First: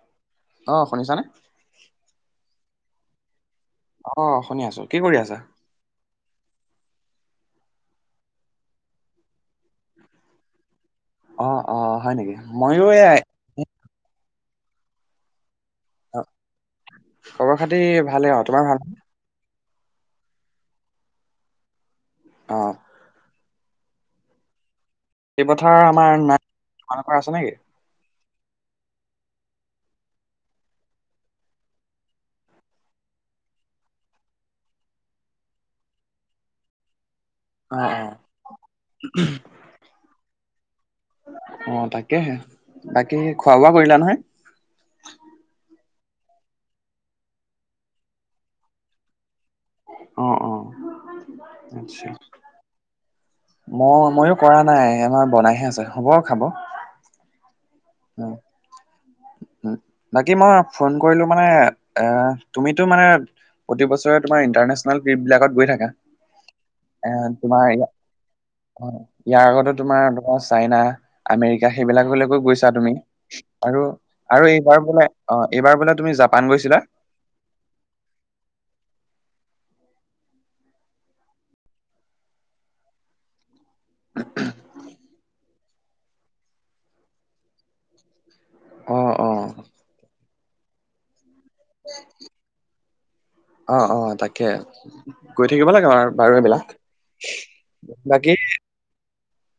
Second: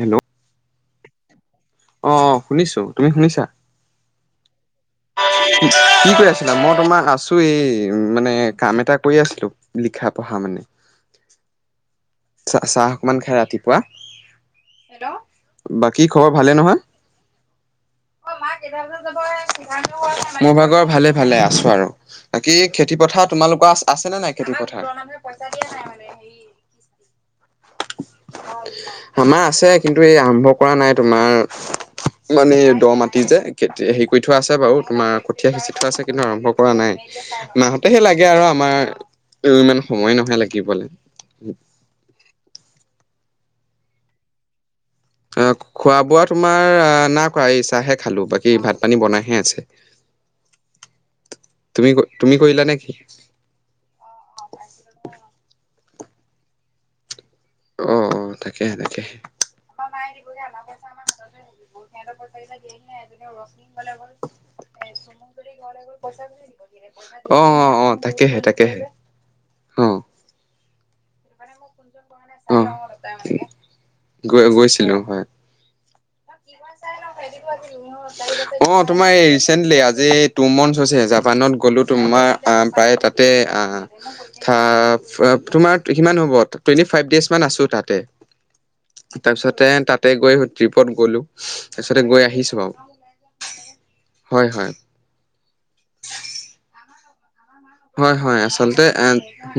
Hello অ, শুনিছানে? অ, অ। শুনিছোঁ, তুমি শুনিছা? অ, শুনি আছো। কি কৰি আছা? কি কি কৰি আছিলা? মই তোমাৰ আছো এই মানে, কাম এটা কৰি আছিলো। লিখা, পঢ়া মানে। অ, অ। হয় নেকি? মইয়ো চা-চাহ অকমান এয়াই খাই ৰাতিপুৱা, হেল্ল'? বাকী অ, খবৰ ভালে নহয় খবৰ খাতি ভালে অ তোমাৰ ভাল? মোৰ ভাগৰ ভালে ভালে আছো আৰু বাকী অ খে তি-পথাৰ তোমালোকৰ আছে নে নাই খেতিপথাৰ খেতি-পথাৰ আমাৰ না তোমালোকৰ আছে নেকি আমাৰ আছে কিন্তু এই আৰম্ভ কৰা নাই তোমাৰ মানে দ মাটি যে কে হেৰি কৰি থোৱা আছে বাৰু তোমাৰ কঠীয়া সিঁচি থোৱা আছে কিন্তু আৰম্ভ কৰা নাই অ মা-হতেহে লাগে আৰু আমাৰ মো ইমান সময় নহয় লাগিবলে অ তাকেহে বাকী খোৱা বোৱা কৰিলা নহয় আ খোৱা বোৱা তোমাৰ নাই কৰা এই চাহে খালোঁ বাকী ভাত পানী বনাইহে আছে অ অ তুমি আচ্ছা। ক তুমি কৰিলা নেকি মই মইয়ো কৰা নাই আমাৰ বনাইহে আছে হ'ব খাব অঁ অঁ উম, তাকেহে তাকেহে উম। আমাৰ মায়ে বাকী দিবগে মই আমাৰ ফোন পইছা আমাৰ কৰিলো হাততে মানে থাকিব এ হিহঁতৰ পইছাগিটা দিয়াহি তুমিতো নাই মানে আজিলৈ ৰশ্মি প্ৰতি বছৰে তোমাৰ ইণ্টাৰনেচনেল ট্ৰিপ বিলাকত গৈ থাকা এ অ অ তোমাৰ অ তাকেহে তাকেহে ইয়াৰ আগতে অ। তোমাৰ ধৰা চাইনা আমেৰিকা সেইবিলাকলৈ গৈ অ তা তুমি আৰু গৈ আৰু এইবাৰ গৈছিলো বোলে হয়। অ এইবাৰ বোলে তুমি জাপান গৈছিলা [unintelligible] অ তোমাৰ এই ৰিচেন্টলি আজি টু মন্থ হৈছে জাপানত গ'লো তোমাৰ আম পাই তাতে আ থাপ তোমাৰ সিমান হ'ব টুৱেন্টি ফাইভ ডেজ মান আছো তাতে অ অ তাৰপিছতে তাতে গৈ ট্ৰিপত গলো তাৰপিছতে গৈ আহিছো আৰু অ অ তাকে হয় হয় গৈ থাকিব লাগে আৰু বাৰু এইবিলাক হয় বাকী হয় আচলতে এ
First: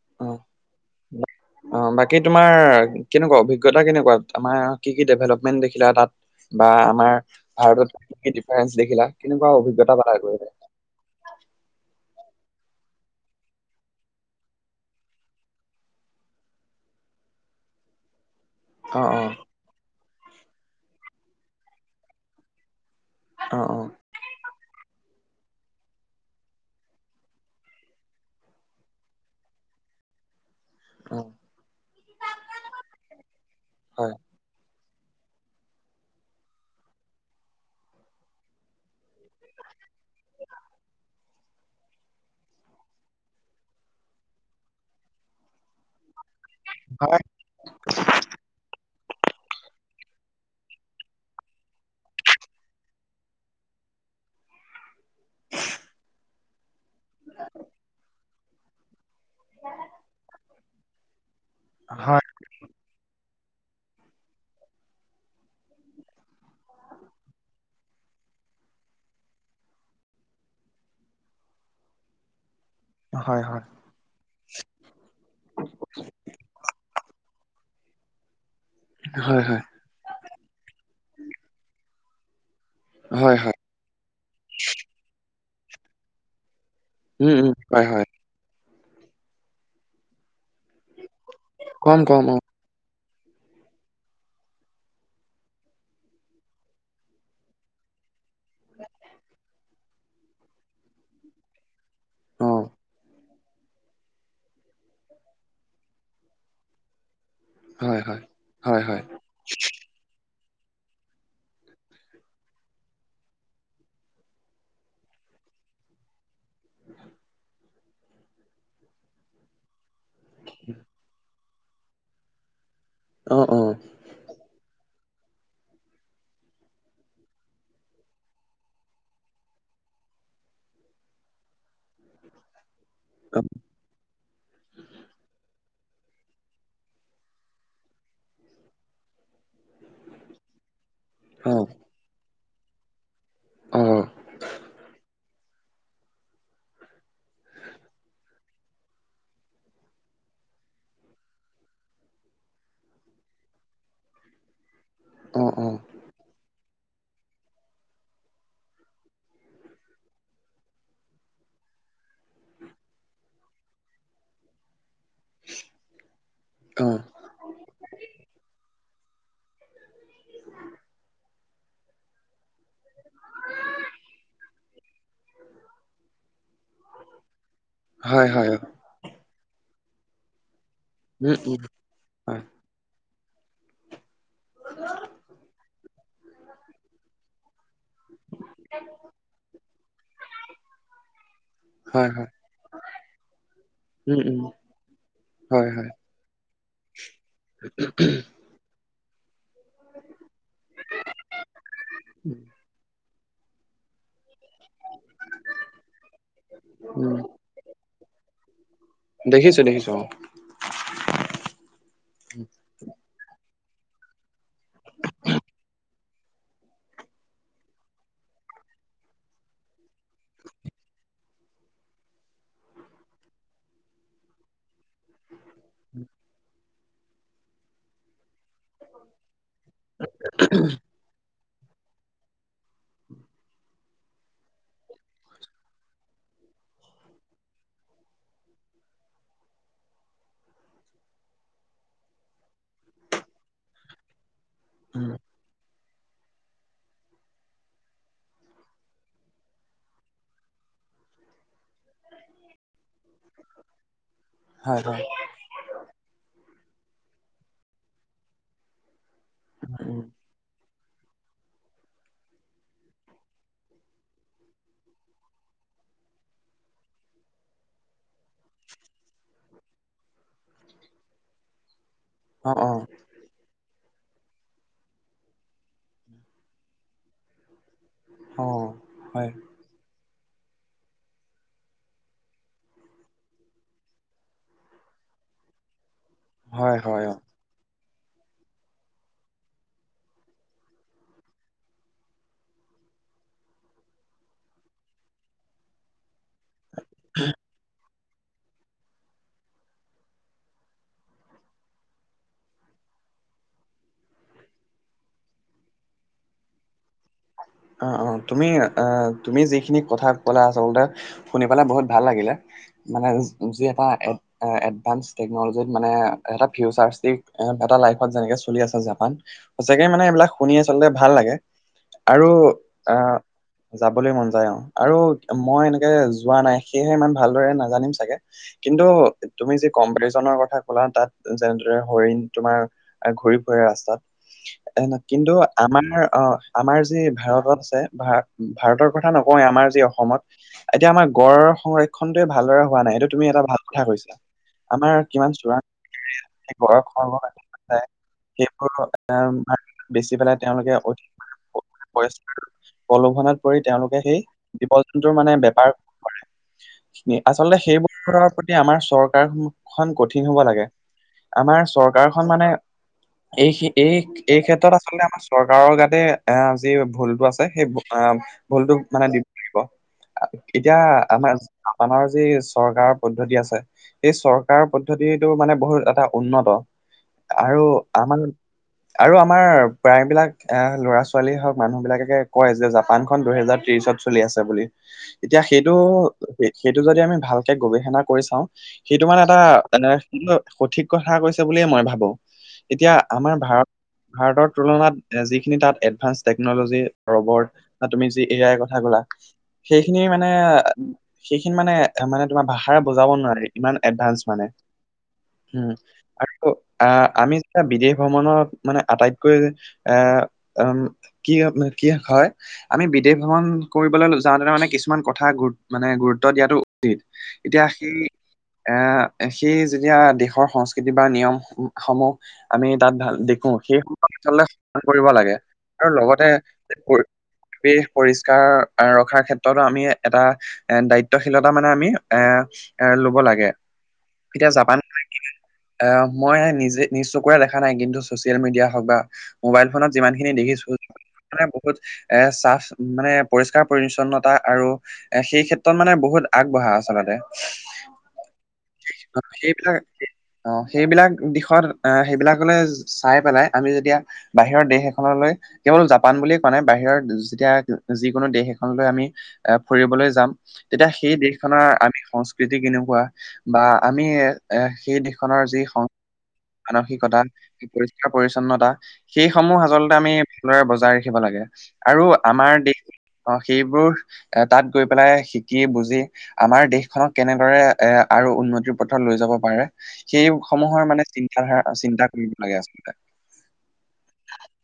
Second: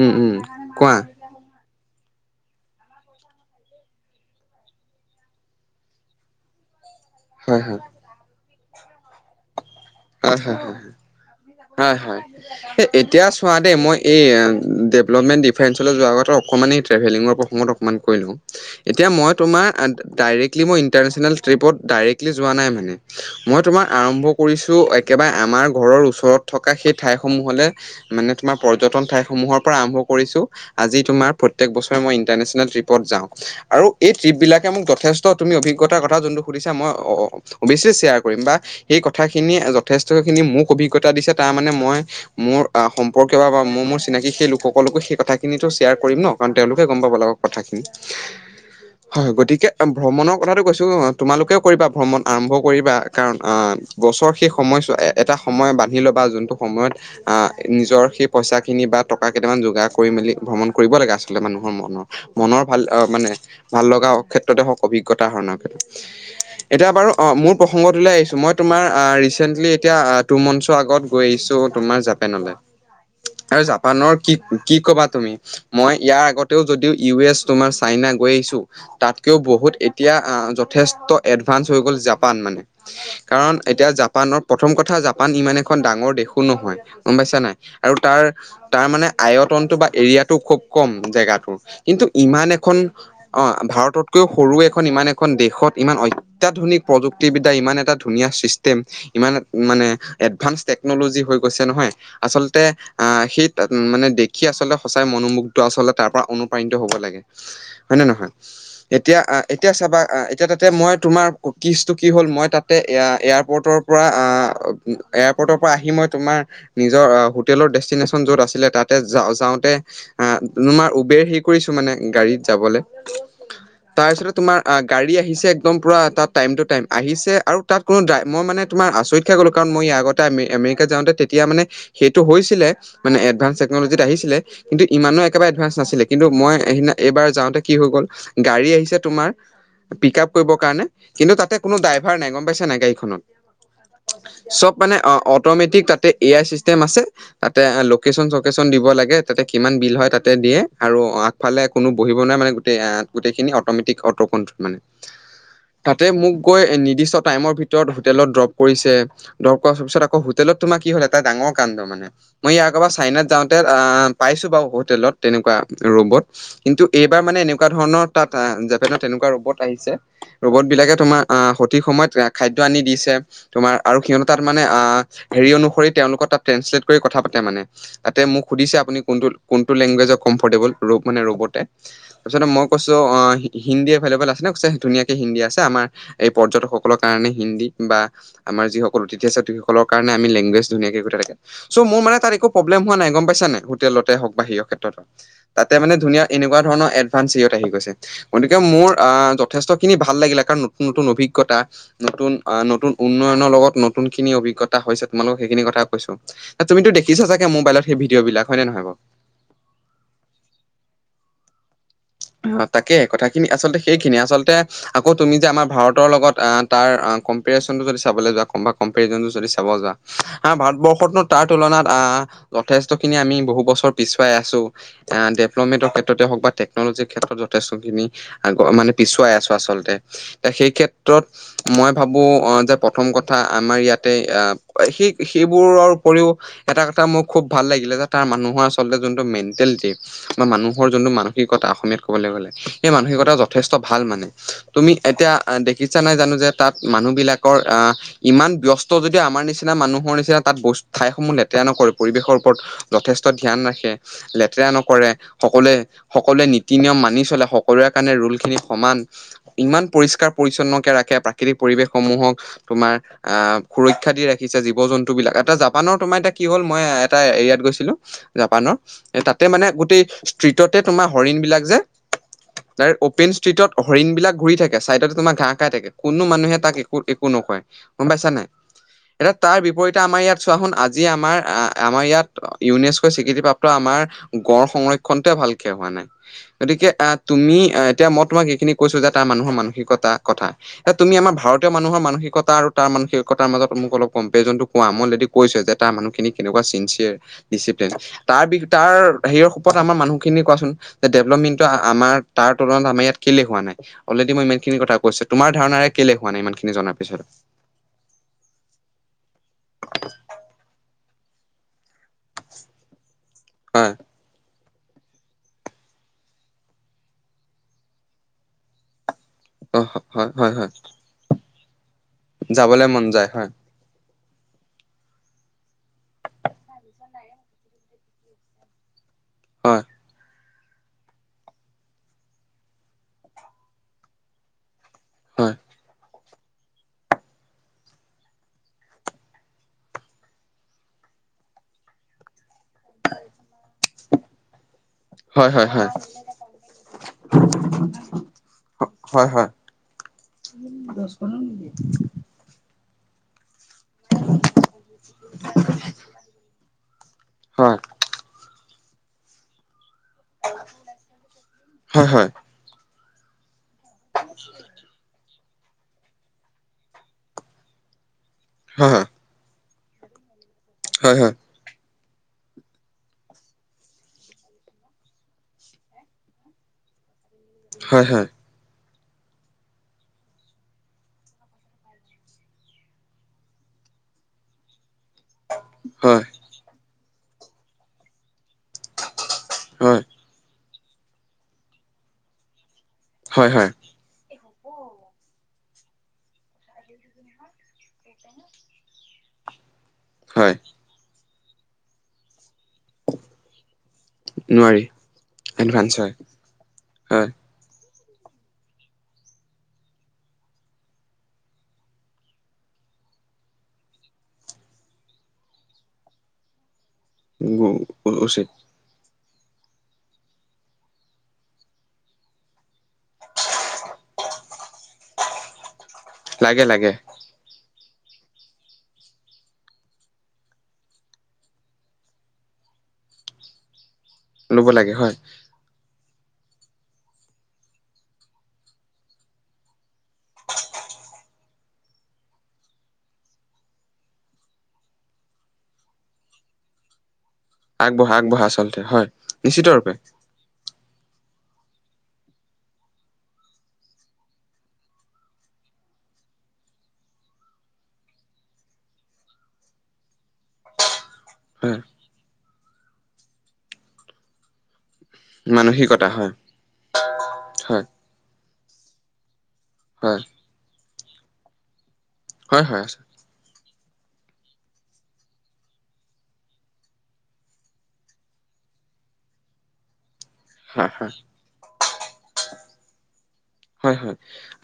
উম অ উম কোৱা অ বাকী তোমাৰ কেনেকুৱা অভিজ্ঞতা কেনেকুৱা আমাৰ কি কি ডেভেলপমেন্ট দেখিলা তাত বা আমাৰ হয় হয় ভাৰতত কি ডিফাৰেঞ্চ দেখিলা কেনেকুৱা অভিজ্ঞতা পালা গৈ? হয় হয় হয় হয় হয় এ এতিয়া চোৱা দেই মই এই ডেভেলপমেণ্ট ডিফেন্সলৈ যোৱাৰ কথা অকণমান এই ট্ৰেভেলিঙৰ প্ৰসংগত মান কৈ লও অ এতিয়া অ মই তোমাৰ ডাইৰেক্টলি মই ইণ্টাৰনেশ্যনেল ট্ৰিপত ডাইৰেক্টলি যোৱা নাই মানে অ মই তোমাৰ আৰম্ভ কৰিছো একেবাৰে আমাৰ ঘৰৰ ওচৰত থকা সেই ঠাইসমূহলে মানে তোমাৰ পৰ্যটন ঠাই সমূহৰ পৰা আৰম্ভ কৰিছো আজি অ তোমাৰ প্ৰত্যেক বছৰে মই ইন্টাৰনেচনেল ট্ৰিপত যাওঁ আৰু অ এই ট্ৰিপ বিলাকে মোক যথেষ্ ত তুমি অভিজ্ঞতাৰ কথা যোনটো সুধিচা মই অ অ অৱশ্যে চেয়াৰ কৰিম বা এই কথা খিনিয়ে যথেষ্টখিনি মোক অভিজ্ঞতা দিছে তাৰ মানে মই মোৰ আ সম্পৰ্কীয় বা বা মোৰ মোৰ চিনাকি সেই লোকসকলকো সেই কথাখিনিতো শ্বেয়াৰ কৰিম ন কাৰণ তেওঁলোকে গম পাব হয়। লাগক কথাখিনি হয় গতিকে ভ্ৰমণৰ কথাটো কৈছো তোমালোকেও কৰিবা ভ্ৰমণ আৰম্ভ কৰিবা কাৰণ অ বছৰ সেই সময়ছো এটা সময় বান্ধি লবা যোনটো সময়ত আহ নিজৰ সেই পইচাখিনি বা টকা কেইটামান যোগাৰ কৰি মেলি ভ্ৰমণ কৰিব লাগে আচলতে মানুহৰ হয় হয়। মনৰ মনৰ ভাল মানে ভাল লগা ক্ষেত্ৰতে হওক অভিজ্ঞতা আহৰণৰ ক্ষেত্ৰত এতিয়া বাৰু অ মোৰ প্ৰসংগতোলে আহিছো মই তোমাৰ আহ ৰিচেন্টলি এতিয়া টু মানচৰ আগত গৈ আহিছোঁ তোমাৰ জাপেনলৈ হয়, হয়। জাপানৰ কি, কি ক'বা তুমি মই ইয়াৰ আগতেও যদিও ইউ এছ তোমাৰ চাইনা গৈ আহিছোঁ। তাতকেও হয় হয় বহুত এতিয়া যথেষ্ট এডভানস হৈ গ'ল জাপান মানে হয় কাৰণ হয় এতিয়া জাপানৰ প্ৰথম কথা জাপান ইমান এখন ডাঙৰ দেশো নহয় গ'ম উম পাইছা উম নাই হয় আৰু হয় তাৰ তাৰ মানে আয়তনটো বা এৰিয়াটো খুব কম জেগাটোৰ। কম কিন্তু কম অ ইমান এখন অ', ভাৰততকৈও সৰু এখন ইমান এখন দেশত ইমান অত্যাধুনিক প্ৰযুক্তিবিদ্যা ইমান এটা ধুনীয়া চিষ্টেম ইমান মানে এডভান্স টেকনলজি হৈ গৈছে নহয় অ আচলতে আহ শীত ত উ মানে দেখি আচলতে সঁচাই মনোমোগ্ধটো আচলতে তাৰ পৰা অনুপ্ৰাণিত হ'ব লাগে। হয় নে নহয় এতিয়া এতিয়া চাবা এতিয়া তাতে মই তোমাৰ কিচটো কি হ'ল মই তাত এ এয়াৰপৰ্টৰ পৰা এয়াৰপৰ্টৰ পৰা আহি মই তোমাৰ নিজৰ হোটেলৰ ডেষ্টিনেশ্যন য'ত আছিলে তাতে যা যাওঁতে আহ তোমাৰ উবেৰ হেৰি কৰিছোঁ মানে গাড়ীত যাবলৈ অ', অ'। তাৰ পিছতে তোমাৰ গাড়ী আহিছে একদম পুৰা তাত টাইম টু টাইম আহিছে আৰু তাত কোনো ড্ৰাই মই মানে তোমাৰ আচৰিত খাই গ'লো কাৰণ মই ইয় আগতে আম আমেৰিকা যাওঁতে তেতিয়া মানে সেইটো হৈছিলে মানে অ এডভান্স টেকন'লজিত আহিছিলে কিন্তু ইমানো একেবাৰে এডভান্স নাছিলে কিন্তু মই সেইদিনা এইবাৰ যাওঁতে কি হৈ গ'ল গাড়ী আহিছে তোমাৰ পিক আপ কৰিবৰ কাৰণে কিন্তু অ তাতে কোনো ড্ৰাইভাৰ নাই গম পাইছে নাই। গাড়ীখনত অ চব মানে অ', অ'। অট'মেটিক তাতে এ আই চিষ্টেম আছে। তাতে লোকেশচন চকেচন দিব লাগে তাতে কিমান বিল হয় তাতে দিয়ে আৰু ইফে কোনো বহিব নাই মানে গোট গোটেইখিনি অ'মেটিক অ', মানে। অ তাতে মোক গৈ নিৰ্দিষ্ট টাইমৰ ভিতৰত হোটেলত ড্ৰপ কৰিছে। দৰকাৰাৰ পিছ আকৌ হোটেলত তোমাৰ কি হল এটা ডাঙৰ কাণ্ড মানে। মই ইয়াৰ কাৰব পৰা চাইনাত যাওঁতে পাইছোঁ বাৰু হোটেলত। তেনেকুৱা ৰ'বত কিন্তু অ এইবাৰ মানে এনেকুৱা ধৰণৰ তাত তেনেকুৱা ৰ'বত আহিছে ৰোবত বিলাকে তোমাৰ আহ সঠিক সময়ত খাদ্যয় আনি দিছে তোমাৰ আৰু সিহঁত তাত মানে হেৰি অনুসৰি তেওঁলোকৰ তাত ট্ৰেলেট, কথা পাতে মানে তাতে হয় মোক হয় সুধিছে আপুনি কোনটো কোনটো লেংগুৱেজৰ কমফৰ্টেবল। ৰূপ মানে উম, উম, ৰূপতে হয়, তাৰপিছতে মই কৈছো অ হিন্দী এভলেবল আছে। নে কৈ ধুনীয়াকে হিন্দী আছে আমাৰ এই পৰ্যটকসকলৰ কাৰণে হিন্দী বা আমাৰ যিসকল অতিথি আছে অতিথিসকলৰ কাৰণ লেংগুৱেজ ধুনীয়াকে কৈ থাকে। চ' মোৰ হয়, মানে হয়, তাত একো প্ৰব্লেম হোৱা নাই গম পাইছা নে? হোটেলতে উম, হওঁক উম, বাাহিৰৰ ক্ষেত্ৰত হয়, তাতে হয়, মানে ধুনীয়া। এনেকুৱা ধৰণৰ এডভান্স ইয়ত আহি গৈছে গকে এ মোৰ আহ যথেষ্ট খিনি ভাল লাগিলে, কাৰণ নতুন, নতুন অভিজ্ঞতা নতুন আহ নতুন উন্নয়নৰ লগত নতুন খিনি অভিজ্ঞতা হৈছে তোমালোক সেইখিনি কথা কৈছো তুমিতো উম, দেখিছা চাগে মোবাইলত সেই ভিডিঅ' বিলাক হয় নহয় বাৰু সেই দেখিছোঁ দেখিছোঁ অ'। উম, অ', তাকে কথাখিনি আচলতে সেইখিনিয়ে আচলতে আকৌ তুমি যে আমাৰ ভাৰতৰ লগত তাৰ কম্পৰিজনটো যদি চাবলৈ যোৱা কম্পজনটো যদি চাব যোৱা। অহ ভাৰতবৰ্ষতনো তাৰ তুলনাত আহ যথেষ্ট খিনি আমি বহু বছৰ পিছুৱাই আছোঁ। ডেভেলপমেণ্টৰ ক্ষেত্ৰতে হওঁক বা টেকনলজিৰ ক্ষেত্ৰত যথেষ্টখিনি মানে পিছুৱাই আছোঁ আচলতে। এ এ সেই ক্ষেত্ৰত মই ভাবো অহ যে প্ৰথম কথা আমাৰ ইয়াতে আহ সেই সেইবোৰৰ উপৰিও এটা কথা মোৰ খুব ভাল লাগিলে যে তাৰ মানুহৰ আচলতে যোনটো মেণ্টেলিটি বা মানুহৰ যোনটো মানুহ সেই কথা অসমীয়াত কবলৈ গলে সেই মানসিকতা যথেষ্ট ভাল মানে তুমি উম, এতিয়া এই দেখিছা নাই জানো যে তাত মানুহ বিলাকৰ আহ ইমান ব্যস্ত যদিও আমাৰ নিচিনা মানুহৰ নিচিনা তাত বচ ঠাইসমূহ লে তেৰা নকৰে পৰিৱেশৰ ওপৰত যথেষ্ট ধ্যান ৰাখে লেতেৰা হয়, হয়, নকৰে সকলোৱ সকলোৱে নীতি নিয়ম মানি চলে সকলোৰে কাৰণে ৰোলখিনি সমান উম, ইমান উম। পৰিষ্কাৰ পৰিচ্ছন্নকে ৰাখে প্ৰাকৃতিক পৰিৱেশসমূহক তোমাৰ আহ সুৰক্ষা দি ৰাখিছে জীৱ জন্তু বিলাক এটা জাপানৰ তোমাৰ এতিয়া কি হ'ল মই এটা এৰিয়াত গৈছিলো জাপানৰ সেই তাতে মানে গোটেই ষ্ট্ৰীটত তে তোমাৰ হৰিণ বিলাক যে অ', অ', ত অপেন ষ্ট্ৰীটত হৰিণ বিলাক ঘূৰি থাকে ছাইডতে তোমাৰ ঘাঁহ খাই থাকে কোনো মানুহে তাক একো একো নকয় গম পাইছা নাই অ', হয়, এতিয়া তাৰ বিপৰীত এতিয়া আমাৰ ইয়াত চোৱাচোন আজি আমাৰ আমাৰ ইয়াত ইউনেস্ক স্বীকৃতিপ্ৰাপ্ত আমাৰ গড় সংৰক্ষণতে ভালকে হোৱা নাই হয়, গতিকে হয়, আহ অ'। তুমি এতিয়া মই তোমাক এইখিনি কৈছো যে তাৰ মানুহৰ মানসিকতা কথা এ তুমি আমাৰ ভাৰতীয় মানুহৰ মানসিকতা আৰু তাৰ মানসিকতাৰ মাজত মোক অলপ কম্পৰিজন কোৱা মই অলৰেদি কৈছে যে তাৰ মানুহখিনি কেনেকোৱা চিনচিয়াৰ ডিচিপ্লিন তাৰ বি তাৰ হেৰিৰ সপত আমাৰ মানুহ খিনি কোৱাচোন যে ডেভলপমেণ্টো আমাৰ তাৰ তুলনাত আমাৰ ইয়াত কেলে হোৱা নাই অলৰেডি মই ইমানখিনি কথা কৈছোৱে তোমাৰ ধাৰণাৰে কেলে হোৱা নাই ইমান খিনি জনাৰ পিছত অ অ তুমি অ তুমি যিখিনি কথা কলা আচলতে শুনি পেলাই বহুত ভাল লাগিলে। মানে যি এটা হয় এ এডভান্স টেকনলজিত মানে এটা ফিউচাৰ ষ্টিক এটা ফিউচাৰ লাইফত যেনেকে চলি আছে জাপান অ সঁচাকে মানে হ- হয় এইবিলাক হয় শুনি হয় আচলতে ভাল লাগে আৰু যাবলৈ মন আহ যায় হয় যাবলৈ মন যায় অ আৰু মই এনেকে যোৱা নাই সেয়েহে ইমান ভালদৰে নাজানিম চাগে কিন্তু তুমি যি হয় কম্পিটিশনৰ কথা কলা তাত যেনেদৰে হৰিণ তোমাৰ এ ঘূৰি ফুৰে ৰাস্তাত এ কিন্তু হয়। আমাৰ অহ আমাৰ যি ভাৰতত আছে ভাৰ ভাৰতৰ কথা নকওৱেই আমাৰ যি অসমত এতিয়া আমাৰ গড় সংৰক্ষণটোৱে ভালদৰে হোৱা নাই এইটো তুমি এটা ভাল কথা কৈছা আমাৰ কিমান হয় চোৰাং হয় হয় চিকাৰীয়ে সেই গড়ৰ খৰ্গ কাটি পেলায় সেইবোৰ বেচি পেলাই তেওঁলোকে অধিক উম প্ৰলোভনত পৰি তেওঁলোকে সেই জীৱ জন্তুৰ মানে বেপাৰ কৰে কি আচলতে হয় সেইবোৰৰ প্ৰতি আমাৰ চৰকাৰখন কঠিন হব লাগে আমাৰ হয় চৰকাৰখন মানে এই এই এই ক্ষেত্ৰত আচলতে আমাৰ চৰকাৰৰ গাতে এ যি ভুলটো আছে সেই আ ভুলটোক হয় হয় হয় হয় মানে দিব লাগিব এতিয়া হয় আমাৰ আপোনাৰ যি চৰকাৰৰ পদ্ধতি আছে এই চৰকাৰৰ পদ্ধতিটো মানে বহুত এটা উন্নত আৰু হয় হয় আমাৰ হয়। আৰু আমাৰ প্ৰায়বিলাক এ ল'ৰা ছোৱালী হওক মানুহ বিলাকে কয় যে জাপানখন দুহেজাৰ ত্ৰিশত চলি আছে বুলি এতিয়া সেইটো হয় সেইটো যদি আমি ভালকে গৱেষণা কৰি চাও সেইটো মানে এটা তেনে হয় কিন্তু সঠিক কথা কৈছে বুলিয়ে মই ভাবো এতিয়া আমাৰ হয় ভাৰত হয় ভাৰতৰ তুলনাত যিখিনি তাত এডভান্স টেকনলজি ৰবট বা তুমি যি এ আই কথা ক'লা সেইখিনি মানে হয় সেইখিনি মানে মানে তোমাৰ ভাষাৰে বুজাব নোৱি ইমান এডভানঞ্চ। মানে নোৱাৰি উমঁ এডভান্স হয় আকৌআহ হয় আমি এয়া বিদেশ ভ্ৰমণৰ মানে আটাইতকৈ এ উমঁ। কি আলে কি হয়। আমি বিদেশ ভ্ৰমণ কৰিবলৈ যাওঁতে মানে কিছুমান কথা গু মানে গুৰুত্ব দিয়াতো এতিয়া সেই উচিত এ সেই যেতিয়া দেশৰ সংস্কৃতি বা নিয়ম সমূহ। আমি তাত ভাল দেখো সেই সচাল সান কৰিব লাগে আৰু লগতে লাগে লাগে পৰিৱেশ পৰিষ্কাৰ ৰখাৰ ক্ষেত্ৰতো আমি এটা। এ দায়িত্বশীলতা মানে আমি এ এ লব লাগে। এতিয়া ল'ব জাপান লাগে লৈ হয় কিনে অহ মই নিজে নিজ চুকুৰে দেখা নাই কিন্তু চচিয়েল মিডিয়া হওঁক বা মোবাইল ফোনত যিমান খিনি দেখিছোঁ। মানে বহুত এ চাফ মানে পৰিষ্কাৰ পৰিচ্ছন্নতা আৰু - এ সেই ক্ষেত্ৰত মানে বহুত আগবঢ়া আচলতে। আগবঢ়া আগবঢ়া আচলতে হয় নিশ্চিত ৰূপে। অঁ সেইবিলাক দিশত এ হেইবিলাকলৈ চাই পেলাই আমি যেতিয়া - বাহিৰ দেশ এখনলৈ - কেৱল জাপান বুলিয়ে কোৱা নাই বাহিৰৰ যেতিয়া যিকোনো দেশ এখনলৈ আমি ফুৰিবলৈ যাম। তেতিয়া সেই দেশখনৰ হয় আমি সংস্কৃতি কেনেকুৱা বা আমি এ সেই দেশ - দেশখনৰ যি মানসিকতা হয় মানসিকতা হয় পৰিষ্কাৰ পৰিছন্নতা সেইসমূহ আচল - আচলতে আমি হয় ভাল দৰে বজাই ৰাখিব লাগে আৰু আমাৰ হয় দেশ হয় আছে - অঁ সেইবোৰ এ তাত গৈ পেলাই শিকি বুজি - আমাৰ দেশখনক কেনেদৰে এ আৰু উন্নতিৰ পথ লৈ যাব পাৰে সেই - সমূহৰ হয় মানে হয় চিন্তাধাৰা চিন্তা কৰিব লাগে আচলতে। হয়ঁ হয়ঁ।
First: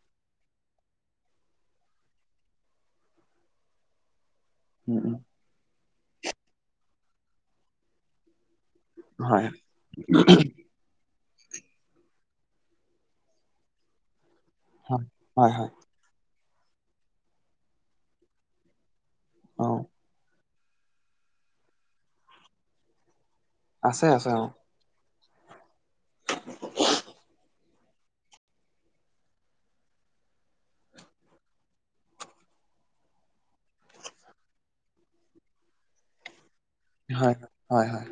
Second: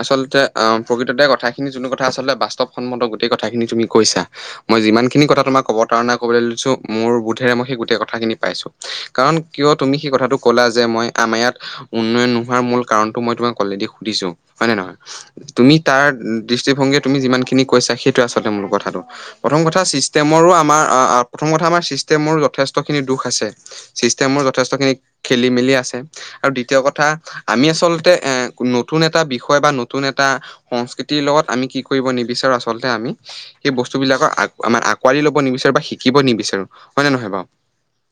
আচলতে আহ প্ৰকৃততে কথাখিনি যোনটো কথা আচলতে বাস্তৱসন্মত গোটেই কথাখিনি তুমি কৈছা। মই উম উম যিমানখিনিথা তোমাক ক'ব কাৰণে ক'লৈ লৈছোঁ মোৰ বোধেৰেইেই গোটেই কথাখিনি পাইছোঁ। কাৰণ হয় কিয় তুমি সেই কথাটো ক'লা যে মই আমাৰ ইয়াত উন্নয়ন নোহোৱাৰ মূল কাৰণটো মই তোমাক। অলৰেদি সুধিছো হয় নে নহয় হয় হয় তুমি। তাৰ দৃষ্টিভংগী তুমি যিমান খিনি কৈছা সেইটো আচলতে মূল কথাটো। প্ৰথম অ কথা চিষ্টেমৰো আমাৰ অ, অ, অ, প্ৰথম কথা আমাৰ চিষ্টেমৰো যথেষ্টখিনি দুখ আছে। আছে আছে ছিষ্টেমৰ অ যথেষ্টখিনি খেলি মেলি আছে আৰু দ্বিতীয় কথা আমি আচলতে এ - নতুন এটা বিষয় বা নতুন এটা সংস্কৃতিৰ লগত আমি কি কৰিব নিবিচাৰো আচলতে আমি। সেই বস্তুবিলাকৰ আগ আমাৰ আঁকোৱালি লব নিবিচাৰো বা শিকিব নিবিচাৰো হয় নে নহয় বাও? হয় হয়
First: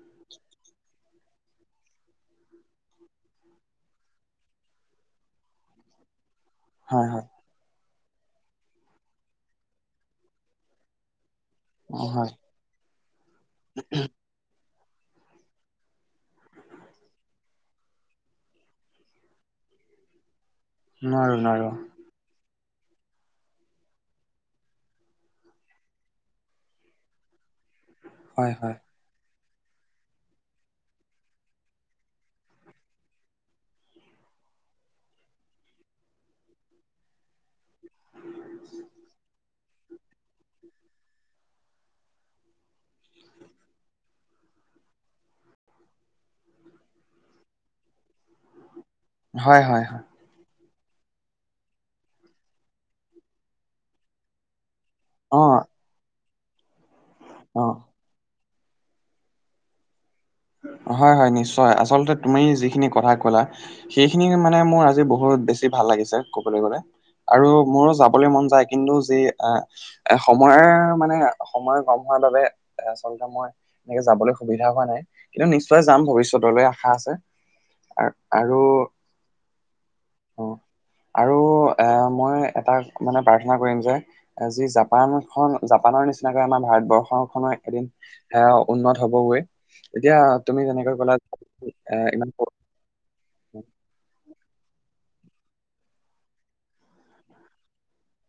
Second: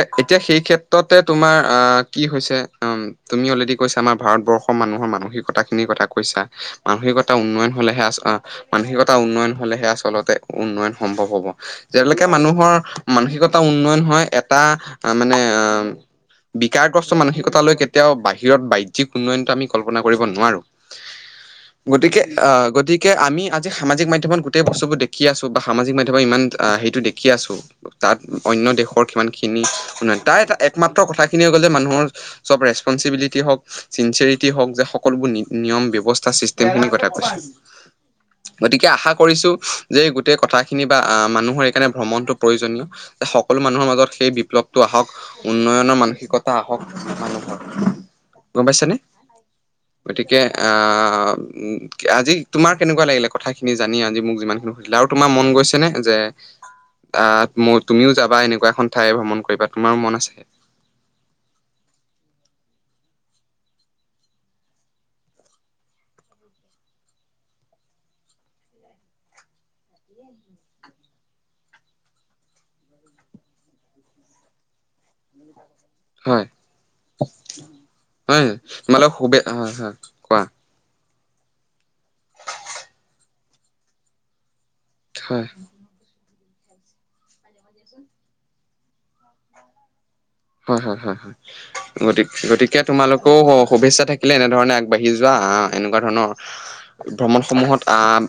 এতিয়া সেই ক্ষেত্ৰতে তোমাৰ আ কি হৈছে উমঁ। তুমি অলৰেডি কৈছা আমাৰ ভাৰতবৰ্ষ। মানুহৰ মানসিকতা খিনি কথা কৈছা হয় হয় মানসিকতা উন্নয়ন হলেহে আচ - মানসিকতা উন্নয়ন হ'লেহে আচলতে উন্নয়ন সম্ভৱ হ'ব। অ যেতিলৈকে হয় মানুহৰ মানসিকতা উন্নয়ন হয় এটা - মানে অ বিকাৰগ্ৰস্ত মানসিকতা লৈ কেতিয়াও বাহিৰত বাইজ্যিক উন্নয়ন - এটো আমি কল্পনা কৰিব নোৱাৰো। নোৱাৰো, নোৱাৰো। অঁ গতিকে আমি আজি সামাজিক মাধ্যমত গোটেই বস্তু বোৰ দেখি আছো বা সামাজিক মাধ্যমত ইমান সেইটো দেখি - কি আছো তাত হয় অন্য হয় দেশখো - [unintelligible] তাই একমাত্ৰ কথাখিনিয়ে হৈ গ'ল যে মানুহৰ চব ৰেচপনচিবিলিটি হওঁক চিনচেৰি ই হক যা সকলোবোৰ নিয়ম বেষ্টা চিষ্টেমখিনি কথা কৈছো। গতিকে আশা কৰিছো যে গোটেই কথাখিনি বা আ মানুহৰ এইকাৰণে ভ্ৰমণটো প্ৰয়োজনীয়। সকলো মানুহৰ মাজত সেই বিপ্লৱটো আহক। উন্নয়নৰ মানসিকতা আহক মানুহৰ গম পাইছা নে? হয়, হয়, হয়। গতিকে অ' আজি তোমাৰ কেনেকুৱা লাগিলে কথাখিনি জানি আজি মোক যিমান আৰু তোমাৰ অ মন গৈছে নে যে আ অ মোৰ তুমিও যাবা এনেকুৱা এখন ঠাই ভ্ৰমণ কৰিবা তোমাৰো মন আছে? হয়, হয় নিশ্চয় আচলতে তুমি যিখিনি কথা ক'লা সেইখিনিয়ে মানে মোৰ আজি বহুত বেছি ভাল লাগিছে কবলৈ গ'লে। আৰু মোৰো যাবলৈ মন যায় কিন্তু যি আ এ সময়ে মানে সময়ে গম পোৱা নাযায় এ আচলতে মই এনেকে যাবলৈ সুবিধা হোৱা নাই, কিন্তু নিশ্চয় যাম হয় ভৱিষ্যতলৈ আশা আছে। আ হয়, আৰু তোমালোক সুবেই হয় হয় কোৱা। অ' আৰু এ মই এটা মানে প্ৰাৰ্থনা কৰিম যে যি হয় জাপানখন জাপ পানৰ নিচিনাকে আমাৰ ভাৰতবৰ্ষখনৰ এদিন এ উন্নত হ'ব গৈ। এতিয়া হয়, হয়, হয়, হয় এ গতিক ইমান গতিক এতিয়া তোমালোকৰও শুভেচ্ছা থাকিলে এনেধৰণে আগবাঢি যোৱা আ এনেকুৱা ধৰণৰ ভ্ৰমণসমূহত আহ